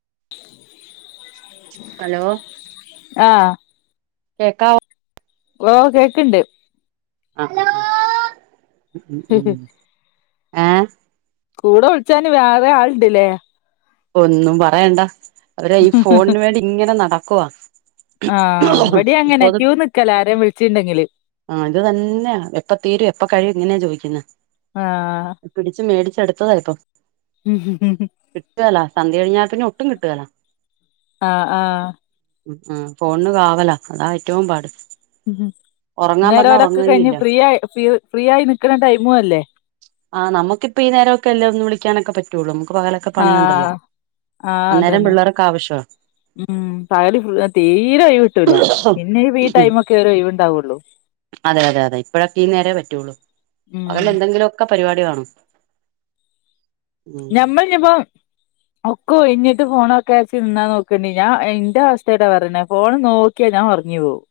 [inaudible] Hello ആഹ് കേക്കാമോ ഓ കേക്ക്ണ്ട് അ ഹലോ [unintelligible] ആ കൂടെ ഒളിച്ചാന് വേറെ ആള്ണ്ട് ലേ ഒന്നും പറയണ്ടാ അവര് ഈ ഫോണിന് വേണ്ടി ഇങ്ങനെ നടാ പൊവാ ആഹ് ഇവടിം ഇപ്പൊ അങ്ങനെ അത് ക്യൂ നിക്കലാ ആരേം വിളിച്ചിണ്ടെങ്കില് ആ ഇത് തന്നെയ എപ്പ തീരും എപ്പ കഴിയും ഇങ്ങനെയ ചോയ് പിന്നെ ആഹ് പിടിച്ച് മേടിച്ചടുത്ത് എടു [unintelligible] ഉം ഹ് ഹ് കിറ്റുകേല സന്ധ്യ കഴിഞ്ഞാൽ പിന്നെ ഒട്ടും കിട്ട്യേല ആ ആ ഉം ഉ ഫോണിന് കാവല അതാ ഏറ്റവും പാട് മ്മ് ഹ് ഒറങ്ങാൻ പറഞ്ഞാ ഇന്നേരോലൊക്കെ കയിഞ്ഞ് ഒറങ്ങുകേയില്ല ഫ്രീ ആയി ഫ്രീ ആയി നിക്കണ ടൈമു അല്ലേ ആഹ് നമുക്കിപ്പ ഈ നേരമൊക്കെ അല്ലേ ഒന്ന് വിളിക്കാനൊക്കെ പറ്റുള്ളൂ നമക്ക് പകലസ് ആ ആ അതന്നെ പിള്ളേർക്ക് ആവശ്യവാ മ്മ് പകല് ഫുള്ള് തീരെ ഒയിവ് ട്ടൂല പിന്നെ ഈ ടൈമൊക്കെ ഒരു ഒയിവുണ്ടാവുള്ളൂ അതെ അതെ അതെ ഇപ്പഴൊക്കെ ഈ നേരേ പറ്റുള്ളൂ ഉം പകല് എന്തെങ്കിലുമൊക്കെ പരിപാടി കാണും ഉം ഞമ്മൾഞ്ഞിപ്പോ ഒക്കെ ഒയ്ഞ്ഞിട്ട് ഫോണോക്കാച്ച് നിന്നാ നോക്കണ്ടി ഞാൻ എന്റെ അവസ്ഥേ ട്ടൊ പറേണെ ഫോണ് നോക്കിയാ ഞാൻ ഒറങ്ങി പോവും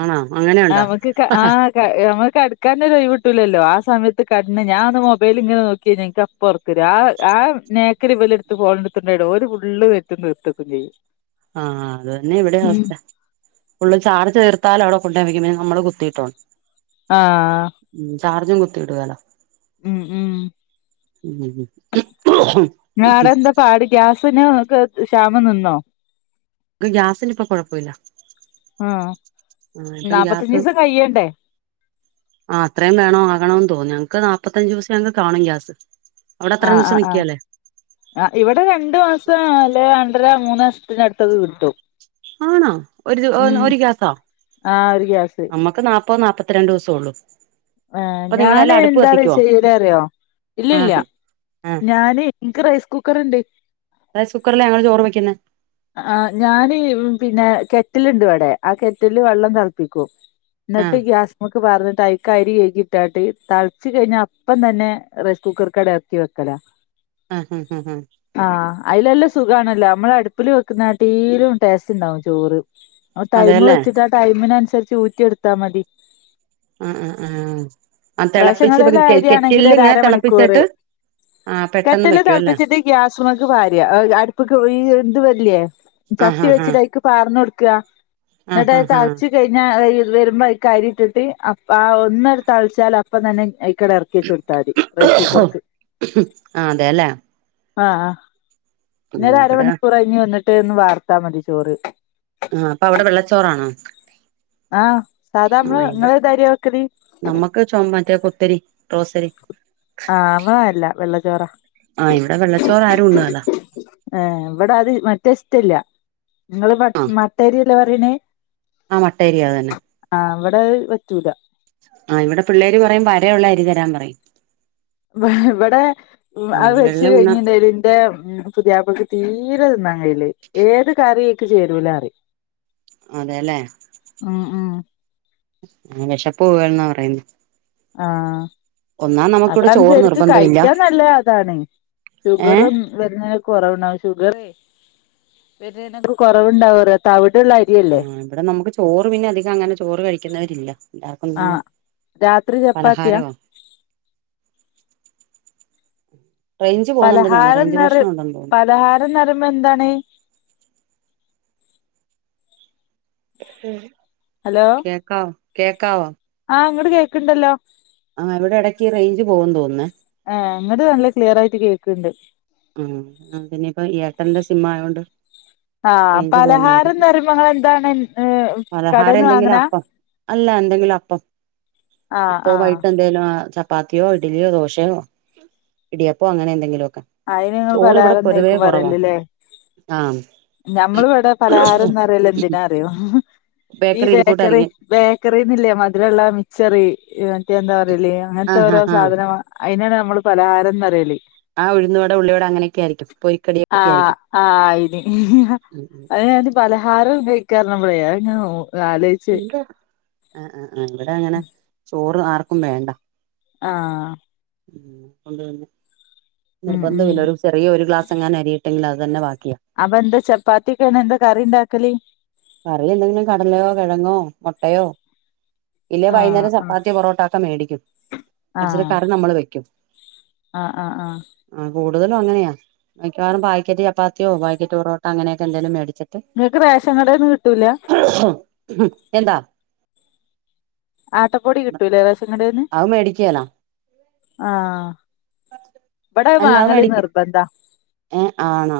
ആണോ അങ്ങനെയുണ്ടോ നമുക്ക് ക്ക് ആകയ് അമുക് കെടക്കാനൊരൊയ് വ്ട്ടൂലല്ലോ ആ സമയത്ത് കണ്ണ് ഞാഒന്ന് മൊബൈല്ങ്ങനെ നോക്കിഞ പുറത്ത് ആ ആ നേക്കരി ഇവല എടുത്ത് പോടുത്തണ്ടായിട ഒരുര് ഫുള്ള് വെറ്റും തീർത്തക്കും ചെയ്യും ആഹ അത്തന്നെ ഇവിടെ അവസ്ഥ ഫുള്ളും ചാർച്ച് തീർത്താാലും അവിടെ കൊണ്ടു വക്കുംെ നമ്മള് കുത്തിട്ടോണ് ആഹ് ചാർജും കു കുത്തിടുകേലോ ഉം ഉം ഉം ങ്ങളാടെ എന്താ പാട് ഗ്യാസിന് ഒക്കെ ഷാ മം നിന്നോ ക്ക് ഗ്യാസിന് ഇപ്പൊ കുഴപ്പമില്ല ആഹ് ആ ഇപ്പം നാപ്പത്തഞ്ച് ഗ്യാസ് ദിവസം കഴിയണ്ടേ ആ അത്രയും വേണം ആകണന്ന് തോന്ന് ഞങ്ങക്ക് നാ മുപ്പത്തഞ്ച് ദിവസം ങ് കാണും ഗ്യാസ് അവിടെ അത്രയും ആഹ് ആ ദിവസം ആഹ് നിക്കേലേ ആ ഇവിടെ രണ്ടു മാസം അല്ല രണ്ടര മൂന്ന് മാസത്തിടു ത്തൊക്കെ കിട്ടും ആണോ ഒരു ഉം ഒരു ഗ്യാസോ ആ ഒരു ഗ്യാസ് നമ്മുക്ക് നാ പ്പൊ നാല്പ്പത്തിരണ്ട് ദിവസോ ഒള്ളൂ ആ ഞാന് എന്താ റിയോ ചെയ്യല് അറിയോ ഇല്ലല്ല ആഹ് ആഹ് ഞാന് ഇൻക് റൈസ് കുക്കറ് ണ്ട് റൈസ് കുക്കറിലാ ഞങ്ങൾ ചോറ് വെക്കുന്നെ ആ ഞാന് പിന്നെ കെറ്റിലുണ്ട് ഇവടെ ആ കെറ്റിലില് വെള്ളം തിളപ്പിക്കും ന്നട്ട് ആഹ് ഗ്യാസ്മക്ക് പാർ ട്ടൈക്കരി കയ്കി ഇട്ടാട്ട് തൾച്ച് കഴിഞ്ഞാ അപ്പം തന്നെ റൈസ് കുക്കർക്കട എർക്കി വെക്കലാ ആഹ് ആഹ് ആഹ് ആഹ് അയ്ലല്ല സുഖാണല്ലോ നമ്മള അടു പ്പിൽ വെക്കുന്നാട്ടീലും ടേസ്റ്റ് ഉണ്ടാവും ചോറ് ടൈമ് അതെല്ലേ വെച്ചിട്ടാ ടൈമിനനുസ രിചൂറ്റി എടുത്താ മതി ആ ആ ആ റേഷൻ തിളപ്പിച്ച് കടേലെ അരിയാണെങ്കിൽ കെറ്റിലിൽ ഒരു ഇങ്ങനെ അരമണിക്കൂറ് തിളപ്പിച്ചിട്ട് ആ പെട്ടെന്ന് കെറ്റല് ത വെക്കും അല്ലേ ൾപ്പിച്ചിട്ട് ഗ്യാസ്മക്ക് പാരാ അടുപ്പക്ക് ഈ ഇത് വര്ല്ലേ ആഹ് ചട്ടി ആഹ് വെച്ചിട്ടൈക്ക് പാർന്നൊടുക്കാ ആഹ് ഇന്നട്ട് ആഹ് ആഹ് തൾച്ച് കഴിഞ്ഞാ വരുമ്പോ അരി ഇട്ടിട്ട് ആ ഒന്നടുത്തൾച്ചാല പ്പം തന്നെ അയ് ക്കട എറക്കി വെച്ച് കൊടുത്താ മതി റൈസ് ആ കുക്കർക്ക് ആ അതെല്ലേ ആഹ ഉം പിന്നൊര് ഇവിടെ അരമണിക്കൂർ കഴിഞ്ഞ് വന്നി ട്ട് ഒന്ന് വാർത്താ മതി ചോറ് ആ അപ്പൊ അവിടെ വെള്ളച്ചോറാണോ ആഹ് സാധാ ആ നമ്മള് ഇവി നിങ്ങെളെതര്യാ വെക്കല് നമ്മുക്ക് ചൊ മറ്റേ കുത്തരി റോസരി ചോറാ ആഹ് ഇവിടെ വെള്ളച്ചോറ് ആരും ഉണ്ണുകേല റ്റെസ്റ്റല്ല്യ നിങ്ങള് മട് ആ മട്ടരിയെട് ല്ലേ പറയണേ? ആ മട്ടരിയ അത് തന്നെ. അവിടെ ത് പറ്റൂല. ആ ഇവിടെ പിള്ളേര് പറയും വരയുളള അരിതരാൻ പറയും ഇവിടെ വ് ആ അത് വെച്ച് വെള്ള ഉണ്ണ കഴിഞ്ഞിണ്ടേല് ഇന്റെ പുതിയാപ്ലക്ക് തീരെ തിന്നാൻ കഴയില്ല ഏത് കറീ ക്ക് ചേരൂല പറിയും. അതെല്ലേ ഉം ആ വെശപ്പ്പോകുവേലാന്നാ പറയുന്നേ ആഹ് അതാണ് ചോറ് ശരിക്ക് നിർബന്ധമില്ല കഴിക്കാൻ നല്ലെ അതാണ് ഏഹ് ഷുഗറും വരുന്നെ കൊറവുണ്ടാവും ഷുഗറേ വെരുന്നേനൊക്കെ കൊറവുണ്ടാവും പറയാ തവിട് ആ ഇവിടെ നമുക്ക് ചോറ് പിന്നെ അധികം അങ്ങനെ ചോറ് കഴിക്കുന്നവരി ഇല്ല ആ രാത്രി ചപ്പാത്തിയാ? പലഹാരവാ റേഞ്ച് പോകുന്നുണ്ടെന്ന് തോന്നുന്നു പലഹാരം റേഞ്ച് നിറ് പ്രശ്നം ഉണ്ടെന്ന് തോന്നുന്നു പലഹാരം നിർബന്ധം ആണ്? [unintelligible] ഹലോ കേക്കാവ? കേക്കവോ? ആ ഇങ്ങട് കേക്ക്ണ്ടല്ലോ ആ ഇവിടെ എടക്ക് റേഞ്ച് പോകും തോന്നുന്നേ ക്ക്ണ്ട് മ് അങ്ങനെ ആഹ് റേഞ്ച് പലഹാരന്ന് പോകുന്നതായിരിക്കും പറയുമ്പോ ഇങ്ങൾ എന്താണ് ന് ഏ പലഹാരം കടേന്ന് എന്തെങ്കിലും വാങ്ങണാ- അപ്പം അല്ല എന്തെങ്കിലും അപ്പം അപ്പോ ആ വൈകിട്ട് എന്തേലും ആ ചപ് ചപ്പാത്തിയോ ഇഡ്ലിയോ ദോശയോ ഇടിയപ്പോ അങ്ങനെ എന്തെങ്കിലുമൊക്കെ അയിന് ഇങ്ങൾ ചോറ് ഇവിടെ പലഹാരം പൊതുവേ നായിക്കും കുറവാ പറയല്ല് ല്ലേ? ആഹ് ഞമ്മൾ ഇവിടെ പലഹാരം ന്ന് പറയല് എന്തിനാ അറിയോ? ഈ ബേക്കറി, ബേക്കറിന്നീല്ലേ മധുരമുള്ള മിച്ചറ് മറ്റേ എന്താ പറേല് അങ്ങനത്തെ ആഹ് ഓരോ ആഹ് ആഹ് സാധനമാ അയിനാണ് നമ്മ നമ്മള് പലഹാരം ന്ന് പറയല്. ആ ഉഴുന്നുവട ഉള്ളി വട അങ്ങനെയൊക്കെ ആയിരിക്കും, പൊരിക്കടിയൊക്കെ ആയിരിക്കും. ഉം ഉം അതിനയിന് പലഹാരം ഐക്കാപറഞ്ഞപ്പള് അതിങ്ങനെ നോ [unintelligible] ആ ആ ആ ഇവിടെ അങ്ങനെ ചോറ് റ് ആർക്കും വേണ്ട ആ ഉം ഉം ഉം നിർബന്ധമില്ല ഒരു ചെറിയ ഒരു ഗ്ലാസ് എങ്ങാനും അരിയിട്ടെങ്കിൽ അത് തന്നെ ബാക്കി അപ്പ എന്താ ചപ്പാത്തിക്കെണ് എന്താ കറിണ്ടാക്കല് കറി എന്തെങ്കിലും കടലയോ കിഴങ്ങോ മൊട്ടയോ ഇല്ലേൽ ആഹ് വൈകുന്നേരം ആഹ് ചപ്പാത്തി പൊറോട്ട ഒക്കെ മേടിക്കും അടിച്ചിട്ട് ആഹ് കറി നമ്മൾ വെക്കും ആഹ് ആഹ് ആഹ് ആ കൂ കൂടുതലും അങ്ങനെയാ പാക്കറ്റ് ചപ്പാത്തിയോ പാക്കറ്റ് പറോട്ട അങ്ങനൊക്കെ എന്തേലും മേടിക്കു ങ്ങക്ക് റേഷൻ കടേന്നു കി എന്താ ആട്ടപ്പൊടി കിട്ടൂലെ റേഷൻ കടേന്നു അത് മേടിക്കേലാ ആ ഇവിടെ അല്ല അത് വാങ്ങലി മേടിക്ക നിർബന്ധാ ഏഹ് ആണോ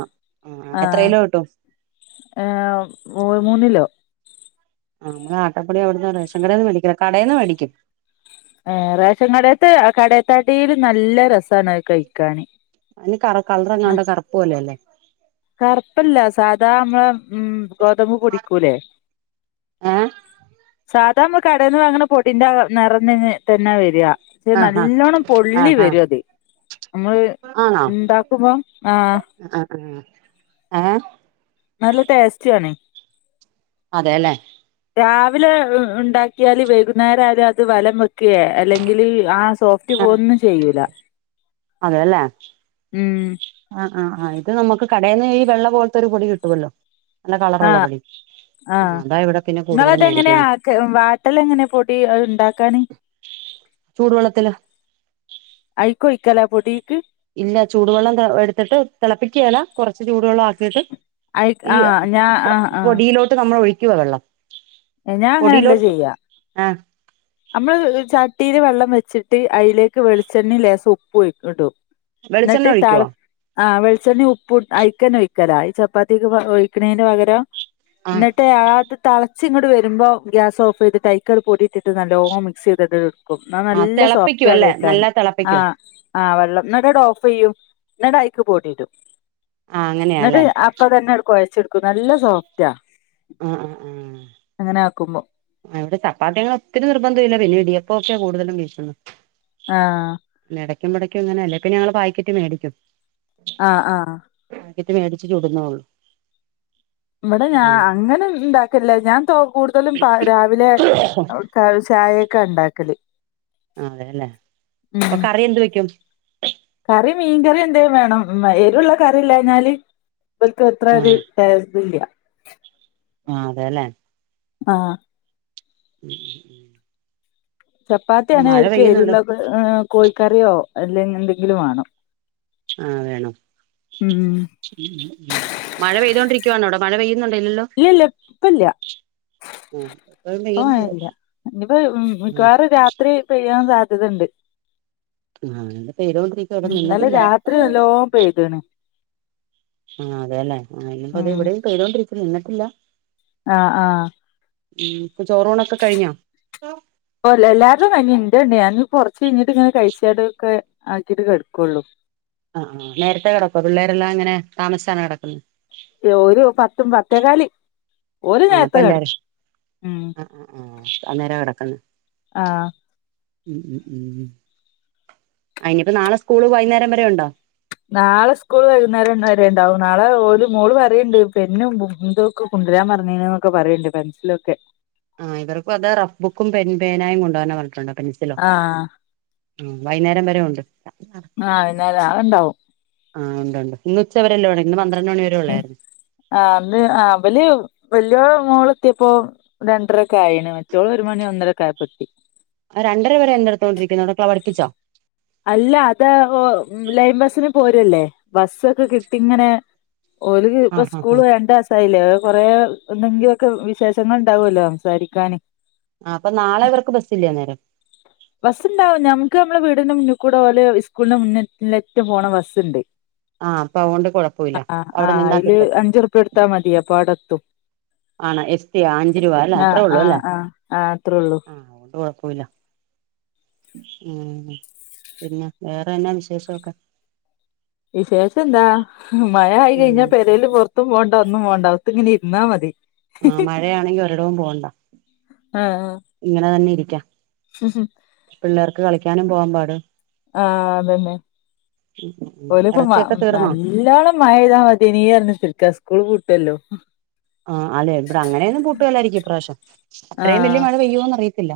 ആഹ് ആ എത്ര കിലോ കിട്ടും ഏ മൂന്നിലോ ആ ആട്ടപ്പൊടി എവിടന്ന റേഷൻകടേന്നു മേടിക്കില്ല കടേന്ന് മേടിക്കും ഏ റേഷൻ കടേത്ത് കടേത്തേട്ടിലും നല്ല രസ അയില് കളറങ്ങാണ്ട കറപ്പ് പോല അല്ലേ കറുപ്പല്ല സാധാ നമ്മളെ ഉം ഗോതമ്പ് പൊടിടിക്കൂലേ ഏ സാധാ നമ്മള് കടേന്ന് വാങ്ങണ പൊടിന്റെ നിരതന്നെണ് തന്നെ വരാ ക്ഷെ ആഹാ നല്ലോണ്ണം പൊള്ളി ആഹാ വരും അത് നമ്മള് ആണോ ന്താക്കുമ്പോ ആ ആ ഏ നല്ല ടേസ്റ്റാണ് അതെ ല്ലേ രാവിലെ ഉണ്ടാക്കിയാല് വൈകുന്നേരം ആയാലും അത് വലം വെക്കുക അല്ലെങ്കിൽ ആ സോഫ്റ്റ് പോ ന്നും ചെയ്യൂല അതെയല്ലേ ഉം ആ ആ ആ ഇത് നമുക്ക് കടയിൽന്ന് ഈ വെള്ള പോലത്തെ ഒരു പൊടി കിട്ടുവല്ലോ ആ ആ അതാ ഇവിടെ പിന്നെ കൂടുതലും നിങ്ങളതെങ്ങനെ മേടിക്കുന്നത് ആക്ക വാട്ടല് എങ്ങനെ പൊടി ഉണ്ടാക്കൻ ചൂടുവെള്ളത്തില് അയിക്കൊഴിക്കല പൊടിക്ക് ഇല്ല ചൂടുവെള്ളം എടുത്തിട്ട് തിളപ്പിക്കേല കുറ ചൂടുവെള്ളമാക്കിയിട്ട് അയ് ഈ ആഹ് ഞാ പൊടിയിലോട്ട് നമ്മൾ ഒഴി ക്കുവ വെള്ളം ഏ ഞാൻ അങ്ങനെല്ല പൊടിയിലോട്ട് ചെയ്യാ ആ അമ്മള് ച ട്ടിയില് വെള്ളം വെച്ചിട്ട് അയിലേക്ക് വെളിച്ചെണ്ണിം ലേസുപ്പ് പൊയിക്കട്ടൊ വെളിച്ചെണ്ണ ഒഴിക്കോ? ആ വെളിച്ചെണ്ണിം ഉ പ്പും അയിക്കന്നെ ഒഴി ക്കലായി ചപ്പാത്തീക്ക് പ ഒഴിക്കണേന്റെ പകരം ആ ഇന്ന്ട്ട് ആത് തള് ച്ച് ഇങ്ങട്ട് വരുമ്പോ ഗ്യാസ് ഓഫെയ്തിട്ട് അയ്ക്കത് പൊടിയിട്ടിട്ട് നല്ലോം മിക്സെയ്ത്ട് ക്കും ന്നാ ആ നല്ല തിളപ്പിക്കും സോഫ്റ്റാ അല്ലേ കഴിക്കാൻ നല്ല ആ തിളപ്പിക്കും ആഹ് വെള്ളം ന്നട്ട് ഓഫെയ്യും എന്ന്ട്ട അയിക്ക് പൊടിയിടും ആ ന്ന്ട്ട് അങ്ങനെയാല്ലേ അപ്പം തന്നെ അത് കൊയച്ചെടു [unintelligible] നല്ല സോഫ്റ്റാ ആ ഏ ക്കുമ്മോ ഏ ഇവിടെ ചപ്പാത്തി അങ്ങനെ ഒത്തിരി നിർബന്ധൊല്ല പിന്നെ ഇടിയപ്പൊക്കെ കൂടുതലും വീശുന്നെ ആ എടയ്ക്കുതൊടയ്ക്കും ഇങ്ങനെയല്ലേ പിന്നെ ഞങ്ങള് പാക്കറ്റ് മേടിക്കും ആ ആ ക്ക്റ്റ് മേടിച്ച് ചുടുന്നോ ഇവിടെ ഞാൻ അങ്ങനെണ്ടാക്കേല്ല ഞാൻ തോ കൂടുതലും കാ രാവിലെ ആഹ് കാലിചായെ ക്കെ ഇണ്ടാക്കല് ആ അതെല്ലേ ഉം [unintelligible] എന്ത് വെയ്ക്കും കറി മീൻകറി എന്തേ വേണം എരുള്ളകറി ഇല്ലാഞ്ഞാല് ഇവല്ക്കത്രെ ഒര് ടേസ് ഇതില്ല ആ അതെല്ലേ ആ ഉം ഉം ഉം ചപ്പാത്തിയാണെ അവര്ക്ക എരുള്ള കോഴിക്കറിയോ അല്ലെ എന്തെങ്കിലും വാണം ആ വേണം ഉം മഴ പെയ്തൊണ്ടിരിക്കാണോ അവിടെ മഴപെയ്യ് ഇല്ലല്ല ഇപ്പല്ല ആഹ് ഇപ്പഴും പ്പോ പെയ്യുന്നുണ്ട് മഴല്ല ഞ്ഞ്പ്പൊ മിക്കവാറും രാത്രി പെയ്യാൻ സാ ധ്യതണ്ട് ആ എന്റെ പേരുണ്ടോക്ക് എ വിടെ നിന്നിട്ടില്ല രാത്രി നല്ലോം പെയ്ത്ണ് ആ അതെയല്ലേ ആ ഇനിപ്പത് എവിടെയും പെയ്തോണ്ടരി നിന്നിട്ടില്ല ആ ആ ഉം ചോറോണൊക്കെ കഴിഞ്ഞാ കയ്ഞ്ഞ് ഇന്റെണ്ട് ഞാന് കൊറച്ച് കഴിഞ്ഞിട്ട് ഇങ്ങനെ കഴ്ചാടെക്കെ ആക്കിട്ട് കെട്ക്കാെള്ളു അ ആ നേരത്തെ കിടക്കോ പിള്ളേരെല്ലാം അങ്ങനെ താമസിച്ചാണോ കെടക്കുന്നെ ഓര് പത്തും പത്തേക്കാലി ആ പ്പ എല്ലാരും അ അ ആ ആ നേരാ കടെക്ക്ന്ന് ആഹ് ഉം ഉം ഉം അ ഇനിയിപ്പോ നാളെ സ്കൂള് വൈന്നേരം വരെ ഉണ്ടോ നാളെ സ്കൂൾ വൈകുന്നേരം വരെണ്ടാവും നാളെ ഓ മോള് പറയണ്ട് പെന്നും ബു തൊക്കെ കൊണ്ടുരാൻ പറഞ്ഞീണ്ന്നൊക്കെ പറീണ്ട് പെൻസിലൊക്കെ ആ ഇവർക്കും അത് റഫ് ബുക്കും പെൻ പേനായ കൊണ്ട പോരാൻഞ്ഞിട്ടുണ്ട് ആ ഉം വൈന്നേരം വരെ ഒണ്ട് ആ വൈന്നാര അഇണ്ടാവും ആ ഉണ്ട് ഉണ്ട് ഇന്ന് ഉച്ചവരെല്ലോ ഇന്ന് പത്രണ്ട് ഉം ആ ന്ന് ആ ബല് വല്യോ മോള് എത്തിയപ്പോ രണ്ടരക്ക ആയിന് മറ്റോള് ഒരു മണി ഒന്നരക്കയപ്പെത്തി ആ രണ്ടര വരെ എന്തെടുത്തോണ്ടിരിക്കുന്ന അടകെ പഠിപ്പിച്ചോ അല്ല അതാ ലൈൻബസിന് പോരല്ലേ ബസ്സൊക്കെ കിട്ടി ങ്ങനെ ഓല്ക്ക് ആ ഇപ്പ ആ ആ സ്കൂള് വേണ്ടസായില്ലേ കൊറേ എന്തെങ്കിലൊക്കെ വിശേഷങ്ങൾ ണ്ടാവൊല്ലോ സംസാരിക്കാന് ആ അപ്പൊ നാളെ ഇവർക്ക് ബസ്സില്ലെ ആ നേരം ബസ്ണ്ടാവും ഞമ്മുക്ക് ഞമ്മളെ വീടിന്റെ മുന്ന് കൂടെ ഓലെ സ്കൂളിന്റെ മുന്ന് ക്ക് പോണ ബസ്സ്ണ്ട് ആ അപ്പൊ അഓണ്ട് കൊഴപ്പവില്ല അവിടെ ആഹ് അയില് നിന്നാക്കിട്ടും അഞ്ചുറുപ്യ കൊടുത്താ മതി അപ്പൊ അവിടെത്തും ആണ എസ്റ്റിയാ അഞ്ചു രൂപ അല്ലെ ആഹ് അത്രേ ഉള്ളൂ ആഹ് അല്ലേ ആഹ് ആഹ് അത്രേള്ളൂ ആ അഒണ്ട് കൊഴപ്പൂല്ല ഉം പിന്നെ വേറെ എന്ന്നാ വിശേഷാെക്കെ വിശേഷന്താ മഴ ആയി ഉം കഴിഞ്ഞാ പെരേൽ പാെറത്തും പോ ണ്ട ഒന്നും പോ അവ്ത്ത്ങ്ങനെ ഇര്ന്നാ മതി ആ മഴയാണെങ്കി ഒരിടവും പോകണ്ട ഇങ്ങനെ തന്നെ ഇരി ക്ക ഉം ഉം പിള്ളേർക്ക് കളിക്കാനും പോവാൻ പാട് ആ അതന്നെ ഓൽപ്പം മ ഇറച്ചിയൊക്കെ തീർന്നോ നല്ലോണം മയയ്താ മത്യേനീ പറഞ്ഞുത്തർക്ക സ്കൂള് പു എല്ലോ ആഹ അല്ലെ ഇവിടെ അങ്ങനെയൊന്നും പൂട്ടിലായിയിരിക്കും ഇപ്രേവശ്യം അത്രയും ആഹ് വല്യ മഴ പെയ്യോന്ന് അറിയത്തില്ല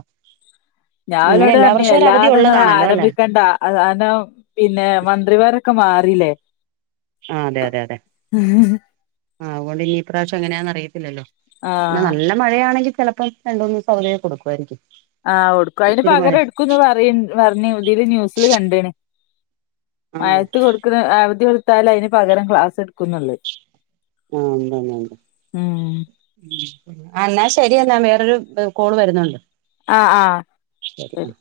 ഞാൻ അങ്ങനെ ഓലൊണ്ട് എല്ലാ പറഞ്ഞു വർഷവും ഒരു അവധി വല്ലാതെ നിങ്ങളെ ഉള്ളതാണല്ലോ അല്ലെ ആരംഭിക്കണ്ട കാരണം പിന്നെ മന്ത്രിമാരൊക്കെ മാറി റില്ലേ ആ അതെ അതെ അതെ ആ അതുകൊണ്ട് ഇനി ഇപ്രാവശ്യം എങ്ങനാന്നറയിത്തില്ലോ പിന്നെ ആഹ് നല്ല മഴയാണെങ്കിൽ ചിലപ്പ രണ്ട് മൂന്നിസം അവധി കൊടുക്കുമായിരിക്കും ആഹ് കൊടുക്കും അതിന് ഒത്തിരി മഴ പകരം എടുക്കുംന്ന് പറ പറഞ്ഞു ഇതില് ന്യൂസിൽ കണ്ട് ണ് ആണോ മഴത്ത് കൊടുക്കുന്ന അവധി കൊടു ത്തായാലും അതിന് പകരം ക്ലാസ് എടുക്കുന്നുള്ള ണ്ട് ണ്ട് എന്നാ ശരി എന്ന എന്നാ വേറൊരു കോള് വരുന്നുണ്ട് ആ ആഹ ശരി